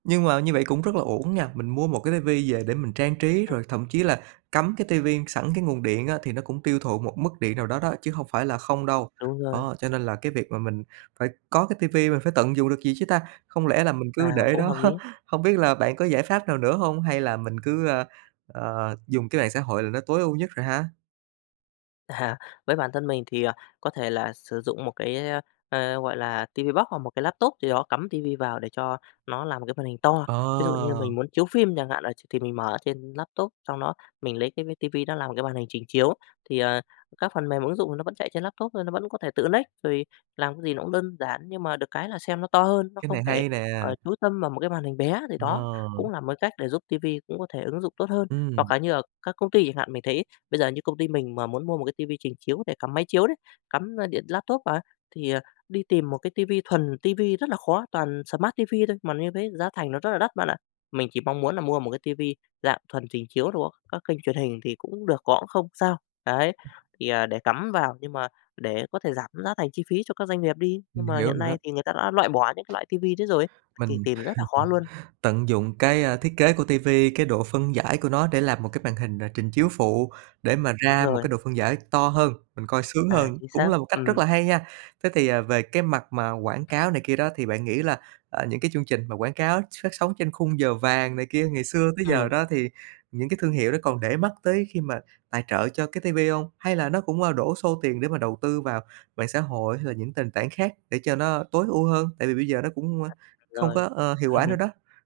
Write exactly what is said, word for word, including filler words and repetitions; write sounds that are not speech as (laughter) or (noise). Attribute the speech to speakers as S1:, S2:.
S1: Nhưng mà như vậy cũng rất là uổng nha, mình mua một cái TV về để mình trang trí,
S2: Ừm.
S1: rồi thậm chí là cắm cái TV sẵn cái nguồn điện á thì nó cũng tiêu thụ một mức điện nào đó đó chứ hông phải là không đâu.
S2: Đúng rồi.
S1: Đó, cho nên là cái việc mà mình phải có cái TV, mình phải tận dụng được gì chứ ta? Không lẽ là mình cứ
S2: À,
S1: để
S2: cũng
S1: đó?
S2: hợp lý.
S1: Hông biết là bạn có giải pháp nào nữa hông hay là mình cứ, ờ, ờ, dùng cái mạng xã hội là nó tối ưu nhất rồi ha?
S2: À, với bản thân mình thì, à, có thể là sử dụng một cái, ơ, ờ, gọi là TV Box hoặc một cái laptop gì đó, cắm TV vào, để cho nó làm một cái màn hình to. Ví dụ như
S1: Ờ!
S2: mình muốn chiếu phim chẳng hạn, là ch thì mình mở trên laptop, xong đó mình lấy cái mấy TV nó làm một cái màn hình trình chiếu. Thì, ờ, các phần mềm ứng dụng thì nó vẫn chạy trên laptop thôi, nó vẫn có thể tự lếch, rồi làm cái gì nó cũng đơn giản, nhưng mà được cái là xem nó to hơn, nó
S1: Cái
S2: không
S1: này
S2: phải,
S1: hay nè!
S2: ờ, chú tâm vào một cái màn hình bé, thì đó cũng
S1: Ờ.
S2: là một cái cách để giúp TV cũng có thể ứng dụng tốt hơn.
S1: Ừm.
S2: Hoặc là như ở các công ty chẳng hạn, mình thấy bây giờ như công ty mình mà muốn mua một cái TV trình chiếu để cắm máy chiếu đấy, cắm, ờ, điện laptop vào ấy, thì, à, đi tìm một cái TV thuần TV rất là khó, toàn smart TV thôi, mà như thế giá thành nó rất là đắt bạn ạ. Mình chỉ mong muốn là mua một cái TV dạng thuần trình chiếu đồ á, các kênh truyền hình thì cũng được, có cũng không sao, đấy, thì, à, để cắm vào, nhưng mà để có thể giảm giá thành chi phí cho các doanh nghiệp đi. Nhưng
S1: Mình
S2: mà
S1: hiểu
S2: hiện
S1: rồi
S2: nay
S1: đó.
S2: thì người ta đã loại bỏ những cái loại TV đấy rồi ấy, thì
S1: Mình
S2: tìm rất là khó luôn.
S1: (laughs) tận dụng cái, a, thiết kế của TV, cái độ phân giải của nó để làm một cái màn hình n trình chiếu phụ để mà
S2: Đúng
S1: ra một
S2: rồi.
S1: cái độ phân giải to hơn, mình coi sướng
S2: À,
S1: hơn,
S2: chính
S1: cũng
S2: xác,
S1: là một cách rất
S2: ừm.
S1: là hay nha. Thế thì, à, về cái mặt mà quảng cáo này kia đó, thì bạn nghĩ là, à, những cái chương trình mà quảng cáo ch phát sóng trên khung giờ vàng này kia, ngày xưa tới giờ
S2: Ừm.
S1: đó, thì những cái thương hiệu đó còn để mắt tới khi mà tài trợ cho cái TV hông? Hay là nó cũng, à, đổ xô tiền để mà đầu tư vào mạng xã hội hay là những tền tảng khác để cho nó tối ưu hơn, tại vì bây giờ nó cũng, a, không có,
S2: Rồi.
S1: ơ, hiệu quả nữa
S2: (laughs)
S1: đó?